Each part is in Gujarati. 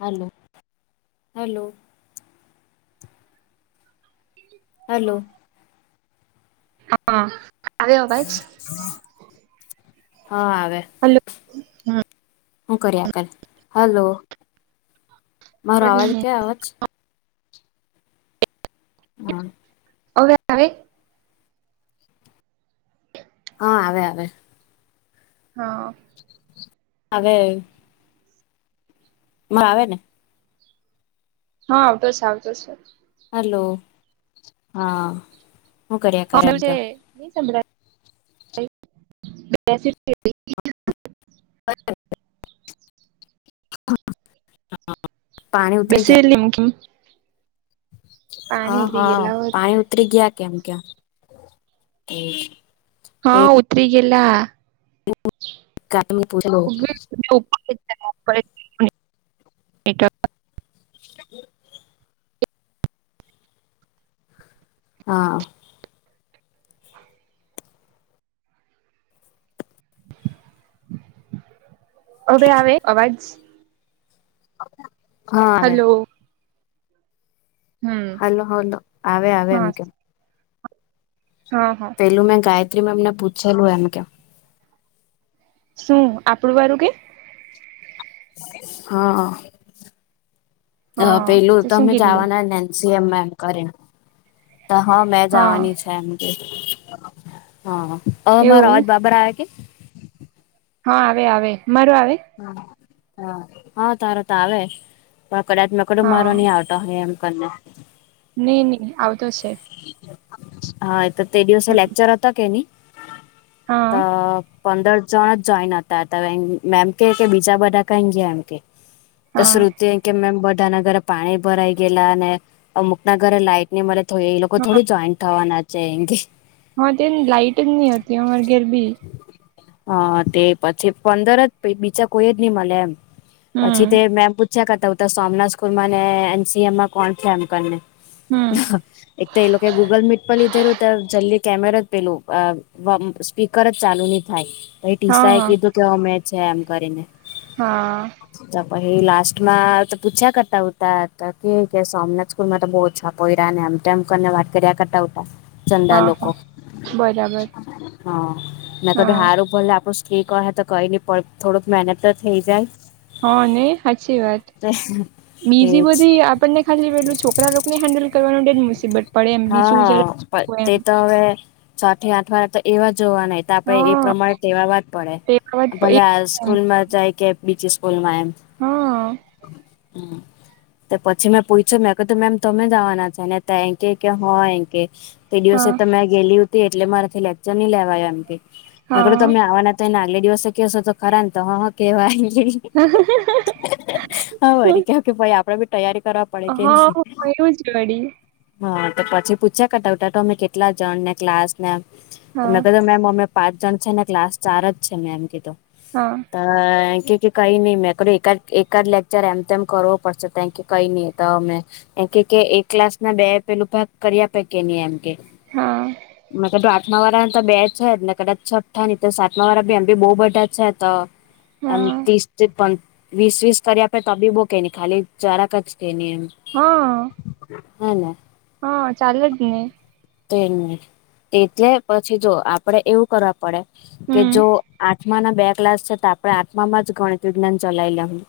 Hello hello. હલો. હા આવે અવાજ હા આવે. હલો હમ હું કર્યા કર હલો મારો અવાજ કરીને ક્યા અવાજ હા. ઓવે આવે [inaudible] હા આવે આવે હા. આવે માં આવે હા આવતો છે આવતો છે હલો હા. હું કર્યા કરે એમ હાભલ્યું છે કે [inaudible] પાણી ઉતરી બેસી ગયા [unintelligible] હા હા પાણી ઉતરી ગયા કેમ કેયા હા ઉતરી ગયેલા પૂછલો [inaudible] હ [inaudible] હા હવે આવે અવાજ હા આવે હલો હમ હલો હલો આવે આવે હા એમ કેમ હા હા પેલું મેં ગાયત્રીમેમ ને પૂછેલું એમ કેમ શું આપડું વારું કે? હા અ હા પેલું તો શું તમે કીધલું જાવાના ને સીએમ મેક કરીન તો હ મે હા જવાની છે એમ હા હવે મારો એવું અવાજ બરાબર આવે કે? હા આવે આવે મારું આવે? હા હા હા તારો તો આવે પણ કદાચ મે કીધું હા મારો નહીં આવ તા હેમ કરી ને ની ની આવતો સે હા એ તો તે દિવસે હા લેક્ચર હતો કે ની હા ત પંદર જણ જ જોઈન હતા ત મેમ કે કે બીજા બધા કઈ ગયા એમ કે હા [unintelligible] કે મેમ બધા ના ઘરે પાણી ભરાઈ ગયેલા અને અમુક ના ઘરે લાઈટ ની મલે તો એ પણ થોડી જોઈન્ટ થવાના છે એં હા તે લાઇટ ની હોતી અમારે ઘર બી હા તે પછી પંદર જ પહિ બીજા કોઈ જ નહી મલે એમ પછી હમ તે મેમ પૂછ્યા કરતા સોમનાથ સ્કૂલમાને એનસીએમમાં કોણ છે એમ કરીને હમ એક તો એ લોકો ગૂગલ મીટ પર લીધેલું તો જલ્દી કેમેરા પેલું અ આમ સ્પીકર જ ચાલુ નહી થાય પહિ હા ટીસા એ હા કીધું ગમે છે એમ કરીને હા તો પહિ લાસ્ટ માં તો પૂછ્યા કરતા હોતા કે સોમનાથ સ સ્કૂલમાં તો બહુ ઓછા પોયરા એમતેમ વાત કર્યા કરતા હતા ચંદા હા લોકો હા હ બરાબર મે કીધું હા હારુ ભલે આપડું કી કહે તો કઈ નહી પણ થોડુંક મહેનત તો થઇ જાય હ નય સાચી વાત બીજી એજ બધી આપણને ખાલી પેલું છોકરા લોકોને હેન્ડલ કરવાનું તેજ મુસીબત પડે એમ બીજું જરા હા પણ હોય તે એમ તો હવે છ થી આઠ વાળા તો એવા જ જોવા ના એતો આપડે એ હા પ્રમાણે તેવવાવા જ પડે તે વાત પ- એ ભલે આળસુ એમ. સ્કૂલ માં જાય કે બીજી સ્કૂલમાં એમ હા તે પછી મેં પૂછ્યું મેં કીધું મેમ તમે જાવા છે ને તય કે કે હ એમ કે તે દિવસે હા તમે ગેલી હતી એટલે મારેથી લેક્ચર ન લેવાયા એમ કે મેં કીધું હા તમે આવાના તેન આગલે દિવસે કેશો તો ખરા તો હ હ કેહેવાય હા [inaudible] હા વરી કે કે ભાઈ આપડે બી તૈયારી કરવા પડે કે નહી તુજ વળી હા તો પછી પૂછ્યા કરતા ઉતા તમે કેટલા જણ ને ક્લાસ ને હા મેં કીધું મેમ અમે પાંચ જણ છે ને ક્લાસ ચાર જ છે મેં એમ કીધું હા ત એમ કે કઈ ની મેં એકદ એકાદ લેક્ચર એમ તેમમ કરવો પડશે ત કે કઈ ની એ તો અમે એ કે કે એક ક્લાસ ના બે પેલું ભાગ કરી આપે કે ની એમ કે હા મે કીધું આઠમા વાળા તો બે છે જ ને કદાચ છઠ્ઠા ની તો સાતમા વાળા બી એમ ભી બો બધા છે તો એમ હા ત્રીસ વીસ વીસ કર્યા પે તબીબોકે ન ખાલી જરાક કે ની આમ હા હા ને હા ચાલે જ ને તે ન એટલે પછી જો આપડે એવું કરવા પડે કે હમ જો આઠમાના બે ક્લાસ છે તો આપણે આત્મામાં વિજ્ઞાન ચલાય લેનું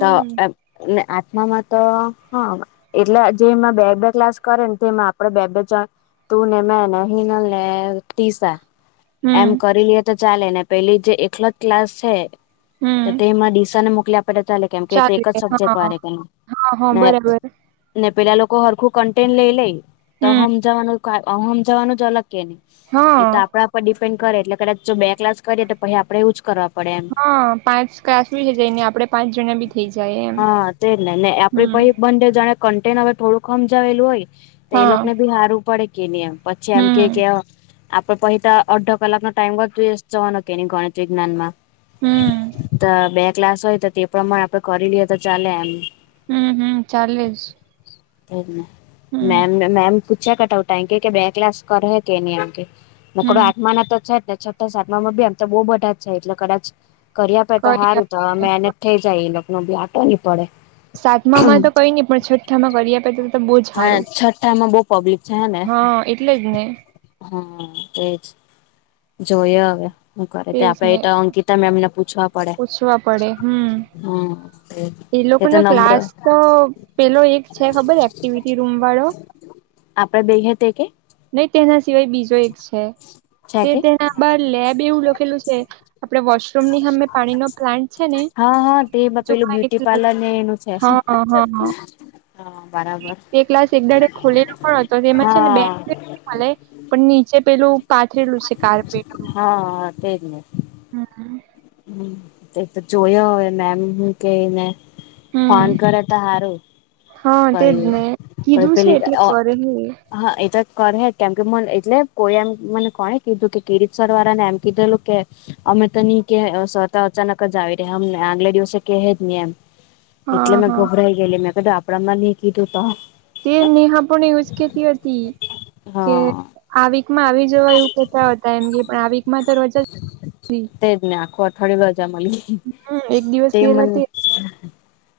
તો એ આત્મામાં તો હા એટલે જેમાં બેગ બેગ ક્લાસ કરે ને તેમાં આપણે બે બેજા તું ને મે ને હિન ને તીસા હમ એમ કરી લએ તો ચાલે ને પેલી જે એકલો જ ક્લાસ છે હમ તો તેમાં ડીસા ને મોકલ્યા પડે ત કેમ કે તે ચાલે એક જ સબ્જેક્ટ હા વાળે હા કે હા ને બરાબર ને પેલા લોકો હરખું કન્ટેન્ટ લઈ લે તો હમ સમજવાનું સમજવાનું જ અલગ કે નહી હા એ તો આપણા પર ડિપેન્ડ કરે એટલે કદાચ જો બે ક્લાસ કરીએ તો પછી આપડે એવું જ કરવા આપ હા પાંચ ક્લાસ બીજે જઈને આપડે પાંચ જણા બી જે જઈએએમ તે ને ને આપડી પછી બંધ જણા કન્ટેન હવે થોડું હમ જાવેલું હોય તો એ હા લોકો ને ભી હારુ પડે કેની એમ પછી એમ કે હમ કે આપડે પહિ તો અડધો કલાક નો ટાઈમ જ વેસ્ટ જવાનો કે ગણિત વિજ્ઞાન માં હમ તો બે ક્લાસ હોય તો તે પ્રમાણે આપડે કરી લઈએ તો ચાલે એમ હમ્મ હમ્મ ચાલે જ એજ ને હમ મેમ મેમને પૂછ્યા કટાઉ ટાઈમ કે બે ક્લાસ કરે હે કે એમ કે મુ કર હમ આત્મા ના તો છે જ ને છઠા સાતમાં એ તો બહુ બધા જ છે એટલે કદાચ કર્યા આપે તો કરી સારું તો અમે આપે એને જ થઇ જાય એ લોકો નોબી આટો ની પડે સાતમા માં તો કઈ ની પણ છઠ્ઠામાં કરી આપે તો તો બહુ જ હા સારું છઠ્ઠામાં બઉ પબ્લિક છે ને હા એટલે જ ને હમ્મ એજ જોય હવે શું કરે તે તેજ આપડે ને એટ અંકિતા મેમને પૂછવા પડે પૂછવા પડે હમ હમ્મ એ લોકો નો ક્લાસ તો પેલો એક છે ખબર એક્ટિવિટી રૂમ વાળો આપડે બે હે તે કે નહી તેના સિવાય બીજો એક છે છે તે કે તેના પર લેબ એવું લખેલું છે. આપડે વોશરૂમની સામે પાણી નો પ્લાન્ટ ને હા હા તે પેલું જોવા બ્યુટી એટલા પાર્લર ને એનું છે. હ અ હ હ હા. બરાબર. તે ક્લાસ એક દાડે ખોલેલો પણ હતો તેમાં છે ને બે હા ચાલે પણ નીચે પેલું પાથરેલું છે કાર્પેટ નું હા. એ જ ને હા એ હમ્મ તે તો જોયે અવે મેમ હું કેય એને ફોન હમ કરે તો હારું હા તેજ પહી ને કીધું છે એટલે કરે ની એ હં એ તો કરહે જ કેમ કે મને એટલે કોઈએ મને કોણે કીધું કે કિરીટ સરવારા ને એમ કીધેલું કે અમે તો ની કે સર તો અચાનક જ આવી રેહે અમને આગલે દિવસે કેહે જ ની એમ એટલે હા મેં હા ગભરાય ગેલી મેં કીધું આપડામાં ની કીધું તો તે નીહા પણ એવુ જ કેતી અતી કે હા. આ વીકમાં આવી જવાય એવું કેતા હતા એમ કે પણ આ વીકમાં તો રજા જ બી તેજ ને આખો અઠવાડયુ રજા મલી હમ એક દિવસ તે ગેલ મને હતી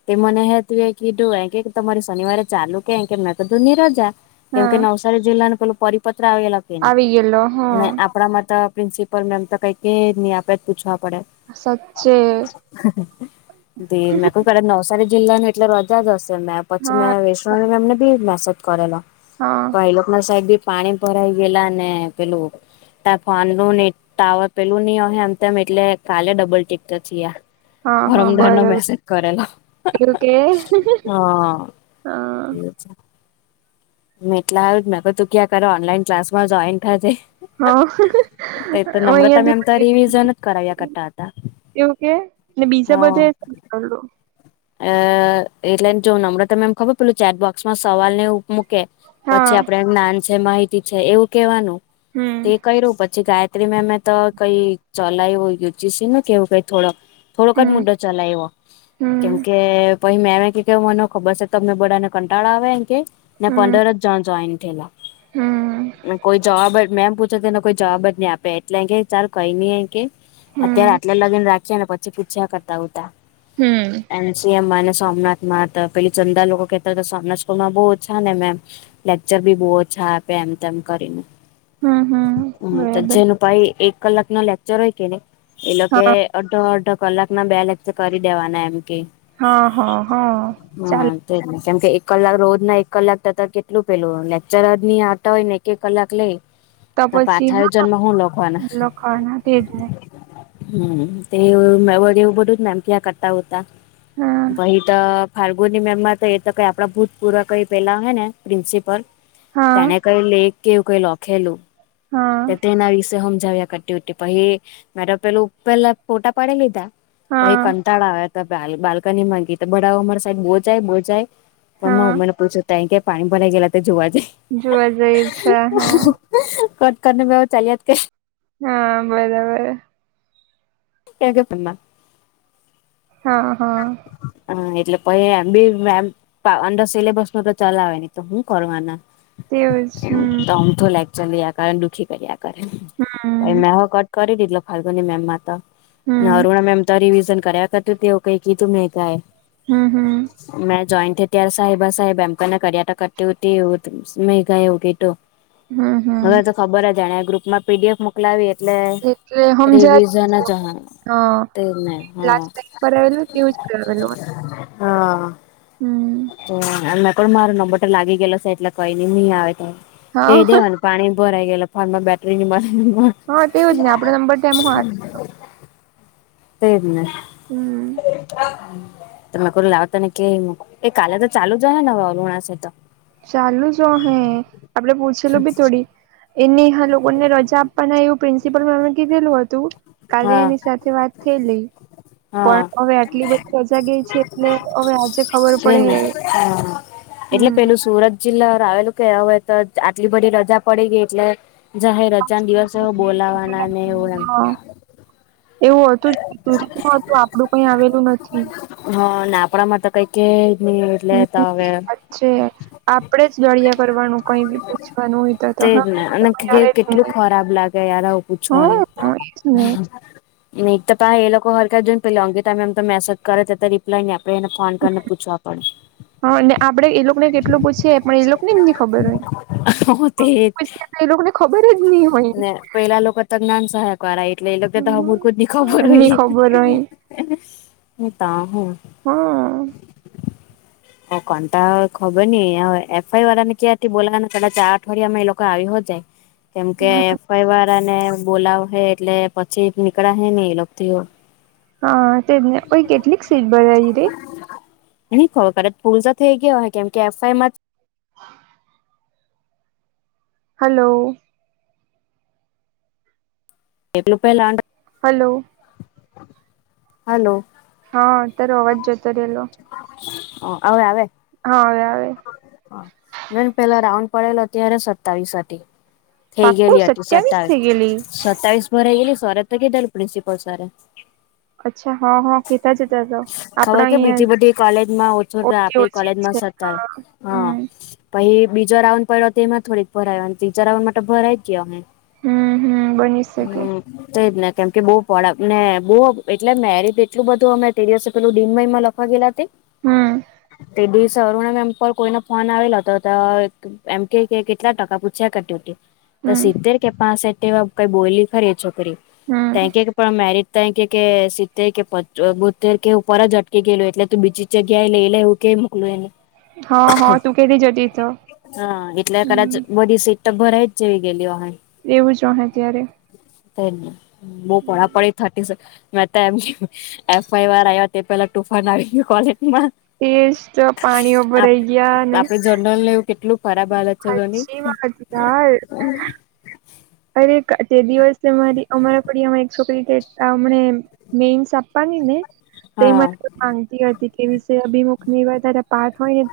તે મને હેતવી એ કીધું એમ કે કે તમારી શનિવારે ચાલુ કે એમકે મેં તો ની રજા કેમ કે હા નવસારી જિલ્લાનું પેલું પરિપત્ર આવેલા કે ની આવી ગયેલો હા ને આપડા માં તો પ્રિન્સિપલ મેમ તો કઈ કે જ ની આપડે જ પૂછવા પડે સાચે તે મે [unintelligible] પેલા નવસારી જિલ્લાનુ એટલે રજા જ હશે મેં પછી હા મેં વેસ્વા એમને બી મેસેજ કરેલો હાં. પણ એ લોક ના સાઈડ બી પાણી ભરાઈ ગેલા ને પેલું તા ફોન નું ને ટાવર પેલું ની અહે એમ તેમ એટલે કાલે ડબલ ટિક તો થીયા હા હા પરમદાર નો બરાબર મેસેજ કરેલો એવું કે હા એવું છે. મે એટલા હારુ મેં તો તુ કીયા કરુ ઓનલાઈન ક્લાસમાં જોઈન થાજે હા હ ઉ મેમ તો અયાથી રિવિઝન જ કરાવ્યા કરતા હતા [unintelligible] એવું કે ને બીજે બધે હા [unintelligible] અ એટલે જો નમ્રતા મેમ ખબર પેલું ચેટબોક્સમાં સવાલ ને એવું મૂકે હા પછી આપડે જ્ઞાન છે માહિતી છે એવું કેવાનું તે હમ કયરુ પછ છી ગાયત્રીમેમે તો કઈ ચલાયવુ યુજીસીનુ કે એવું કઈ થોડો થોડોક જ હમ મુડ ચલાયવો કેમ હમ કે પહી મેમે કીધુ મને હો ખબર સે તમને બધાને કંટાળા આવે એમ કેય ને હમ પંદર જ જણ જોઈન્ટ થેયલા હમ ને કોઈ જવાબ જ મેમ પૂછે તેનો કોઈ જવાબ જ ની આપે એટલે એમ કેય ચાલ કઈ ની એમ કેય અત્યારે હમ આટલે લગીન રાખ છે ને પછી પૂછ્યા કરતા ઉતા હમ્મ એન સી એમ માં અને સોમનાથ માં તો પેલી ચંદા લોકો કેતા તા સોમનાથમાં બઉ ઓછા ને મેમ લેક્ચર બી બો ઓછા આપે એમ તેમ કરીને હમ હમ હં બરાબર જેનું ભાઈ એક કલાકનો લેક્ચર હોય કે ની એ લોકે હા અડધો અડધો કલાકના બે લેકચર કરી દેવાના એમ કેય હં હં હં ચાલ તેજ ને કેમ કે એક કલાક રોજ ના એક કલાક થતા કેટલું પેલું લેક્ચર જ ની આવતા હોય ને એક એક કલાક લેય તો તાં પછી પાછા હા આયોજનનુ હું લખવાના લખાણ તેજ ને હં તે વળી [unintelligible] બધું જ મેમ કીયા કરતા ઉતા હં પહી તો ફાલ્ગુની મેમમાં તો એ તો કંઈ આપણા ભૂતપૂર્વ કંઈ પેલા અહે ને પ્રિન્સિપલ હા તેને કઈ લેખ કે એવુ લખેલું હા તો તેના વિષ હમજાવ્યા કરટી પહિ મારે પણ એ મે તો પેલુ પેલા ફોટા પાડી લીધા પહિ હા તાળા આવ્યા હતા બાલ્કનીમા ઊભી બડાઓ અમારી સાઈડ બો જાય બો જાય મ હા મને પૂછે કેમ કે પાણી ભરાઈ ગયેલા તે જોવા જાય જોવા ગઈ છે હા. કટ કરને બેવ ચાલીયાત કઈ હા બરાબર. કે ગે તમાર હ હ હ એટલે આમ બી અડર સિલેબસ ન તો ચલાવે ની તો હું કરવાના તેવું જ હમ અમથું લેક્ચર લેયા કરે અને કામ ચલાવ ચલિયા કરે દુઃખી કર્યા કરે લેવા [unintelligible] કરી દીધલો ફાલ્ગુની મેમમાં તો હમ ને હમ અરુણા મેમ તો રિવિઝન કર્યા કરતી કઈ કીધું ની કાય હમ્મ હમ્મ. મે જોઈન્ટ થઈ ત્યારે સાહેબા સાહેબ એમને કરિયા તો કરતી એવું મેઘા એવું કેય ટો હમ્મ હમ્મ. ખબર જ જાણેયા ગ્રુપમાં પી ડી એફ મુક લાવી એટલે એટલે હમજાત રિવિઝન જ ઓહે તેજ ને હ પર રહેલું કરાવેલું તે જ કરાવે હા. હમ્મ. હમ્મ [unintelligible] મારો નંબર લાગી ગયેલો છે એટલે કઈ ની ની આવે તો કઈ હા દેવાનું પાણી ભરાય ગયેલા ફોનમાં બેટરી ની મલે હા તે જ આપણો નંબર તેમ હોય તેજ ને હમ મે કો લાવ તને કે એ કાલે તો ચાલુ જ હોય ને હરુણા છે તો ચાલુ જો હે આપડે પૂછેલું બી થોડી એની લોકોને રજા આપવાના એવું પ્રિન્સિપલ મેમે કીધેલું હતું. કાલે હા એની સાથે વાત થયેલી હા પણ હવે આટલી બધી રજા ગઈ છે એટલે હવે આજે ખબર પડે તેને હે હા એટલે પેલું સુરત જિલ્લા આવેલું કે હવે તો આટલી બધી રજા પડી ગઈ એટલે જાહેર રજાન હમ દિવસે એઉ બોલાવાના ને એવું એમ હા એવું હતું તો આપડું કઈ આવેલું નથી હા આપણા માટે તો કઈ કે નહી એટલે હમ, તો એ હવે વાત છે આપડે જ લળિયા કરવાનું કઈ બી પૂછવાનું હોય તો તો તેજ હા ને અને તો કઈ આવે જ કેટલું નહી ખરાબ લાગે યાર આવું હ પૂછવાનું એજ ને [unintelligible] ને એક તો પાહા એ લોકો હરખા જોઇન પેલ અંકિતા મેમ તમ મેસેજ કરે તે રિપ્લે નય આપે ને ફોન કર ને પૂછવાનું પડે. હા અને આપડે એ લોકોને કેટલું પૂછીએ પણ એ લોકોને જ નહી ખબર હોય પડે તે પછી એ લોકોને ખબર જ નહી હોય ને પેલા લોકો તો જ્ઞાનસહાયક વારા એટલે એ લોકો તો હમૂળખું જ ની ખબર ની હોય ખબર હોય તા હુ હા. ઓ કંતા ખબરની એફઆઈ વાળાને ક્યારથી બોલવાના બે ચાર અઠવાડિયામાં એ લોકો આવી હો જાય કેમ કે એફ. વાય. વાળને બોલાવ શે, એટલે પછી નીકળા શે ની એ લોકોથી પણ હા, તેમને કેટલીક સીટ ભરાવી હતી. એ ની ખબર ફુલ તો થઈ ગઈ હશે, કેમ કે એફઆઈ માં હલો. એટલે પેલા [inaudible] હલો. હલો. હા, તારો અવાજ જતો રહેલો. હા, હવે આવે. હા, હવે આવે. મેન પહેલા રાઉન્ડ પડેલો, ત્યારે સત્તાવીસ હતી. થઈ પાક્કું ગયી હતી સત્યાવીસ સત્તાવીસ, થઈ ગયેલી સત્તાવીસ ભરાઈ ગયેલી સરે તો કીધેલું પ્રિન્સિપલ સરે અચ્છા હા હા કેતા જતા તો ખબર આપડા કે અહિયાં બીજી બધી કોલેજમાં ઓછો ઓછી આપણી ઓછી જ કોલેજમાં છે સ ત્યારે હા હા હમ પછી બીજો રાઉન્ડ પડ્યો તેમાં થોડીક ભરાય, ત્રીજા રાઉન્ડમા તો ભરાઈ જ ગઈ હશે. હમ હમ બની શકે હમ. તેજ ને કેમ કે બહુ એટલે ને બહુ એટલું બધું અમે તે દિવસે પેલું દિનમયમાં લખ લખવા ગયેલા તે, હમ તે દિવસે અરૂણા નામ પર કોઈનો ફોન આવેલો હતો તો એમ કહે કે કેટલા ટકા પૂછ્યા કરતી હતી. તો હમ સિત્તેર કે પાસેટ એવા કઈ બોલી ખરી છોકરી કેમ કે હમ પણ મેરીટ તો કહે કે સીત્તેર કે બોત્તેર કે ઉપર જ અટકી ગયલું એટલે તું બીજી જગ્યા એ લઈ લે એ કહી મુકેલું એને હા, હા, તું કહતી જ હતી એતો હા એટલે કદાચ બધી સીટ તો ભરાય જ જેવી ગયેલી હશે. એવું જ હશે ત્યારે તેને બહુ હમ. પળાપળી થતી છે, મેં તેમ એફ. વાઈ. વાળા આવ્યા તે પહેલા તુફાન આવી ગયું કોલેજમાં. ટેસ્ટ પાણી આપણી જનરલને એવું કેટલું ખરાબ હાલત છે. જોની સાચી વાત યાર તે દિવસે અમારી ફળિયામાં એક છોકરી કે અમને મેઇન્સ આપવાની ને તે હા મને માંગતી હતી કે વિશે અભિમુખ ની વધારે પાઠ હોય ને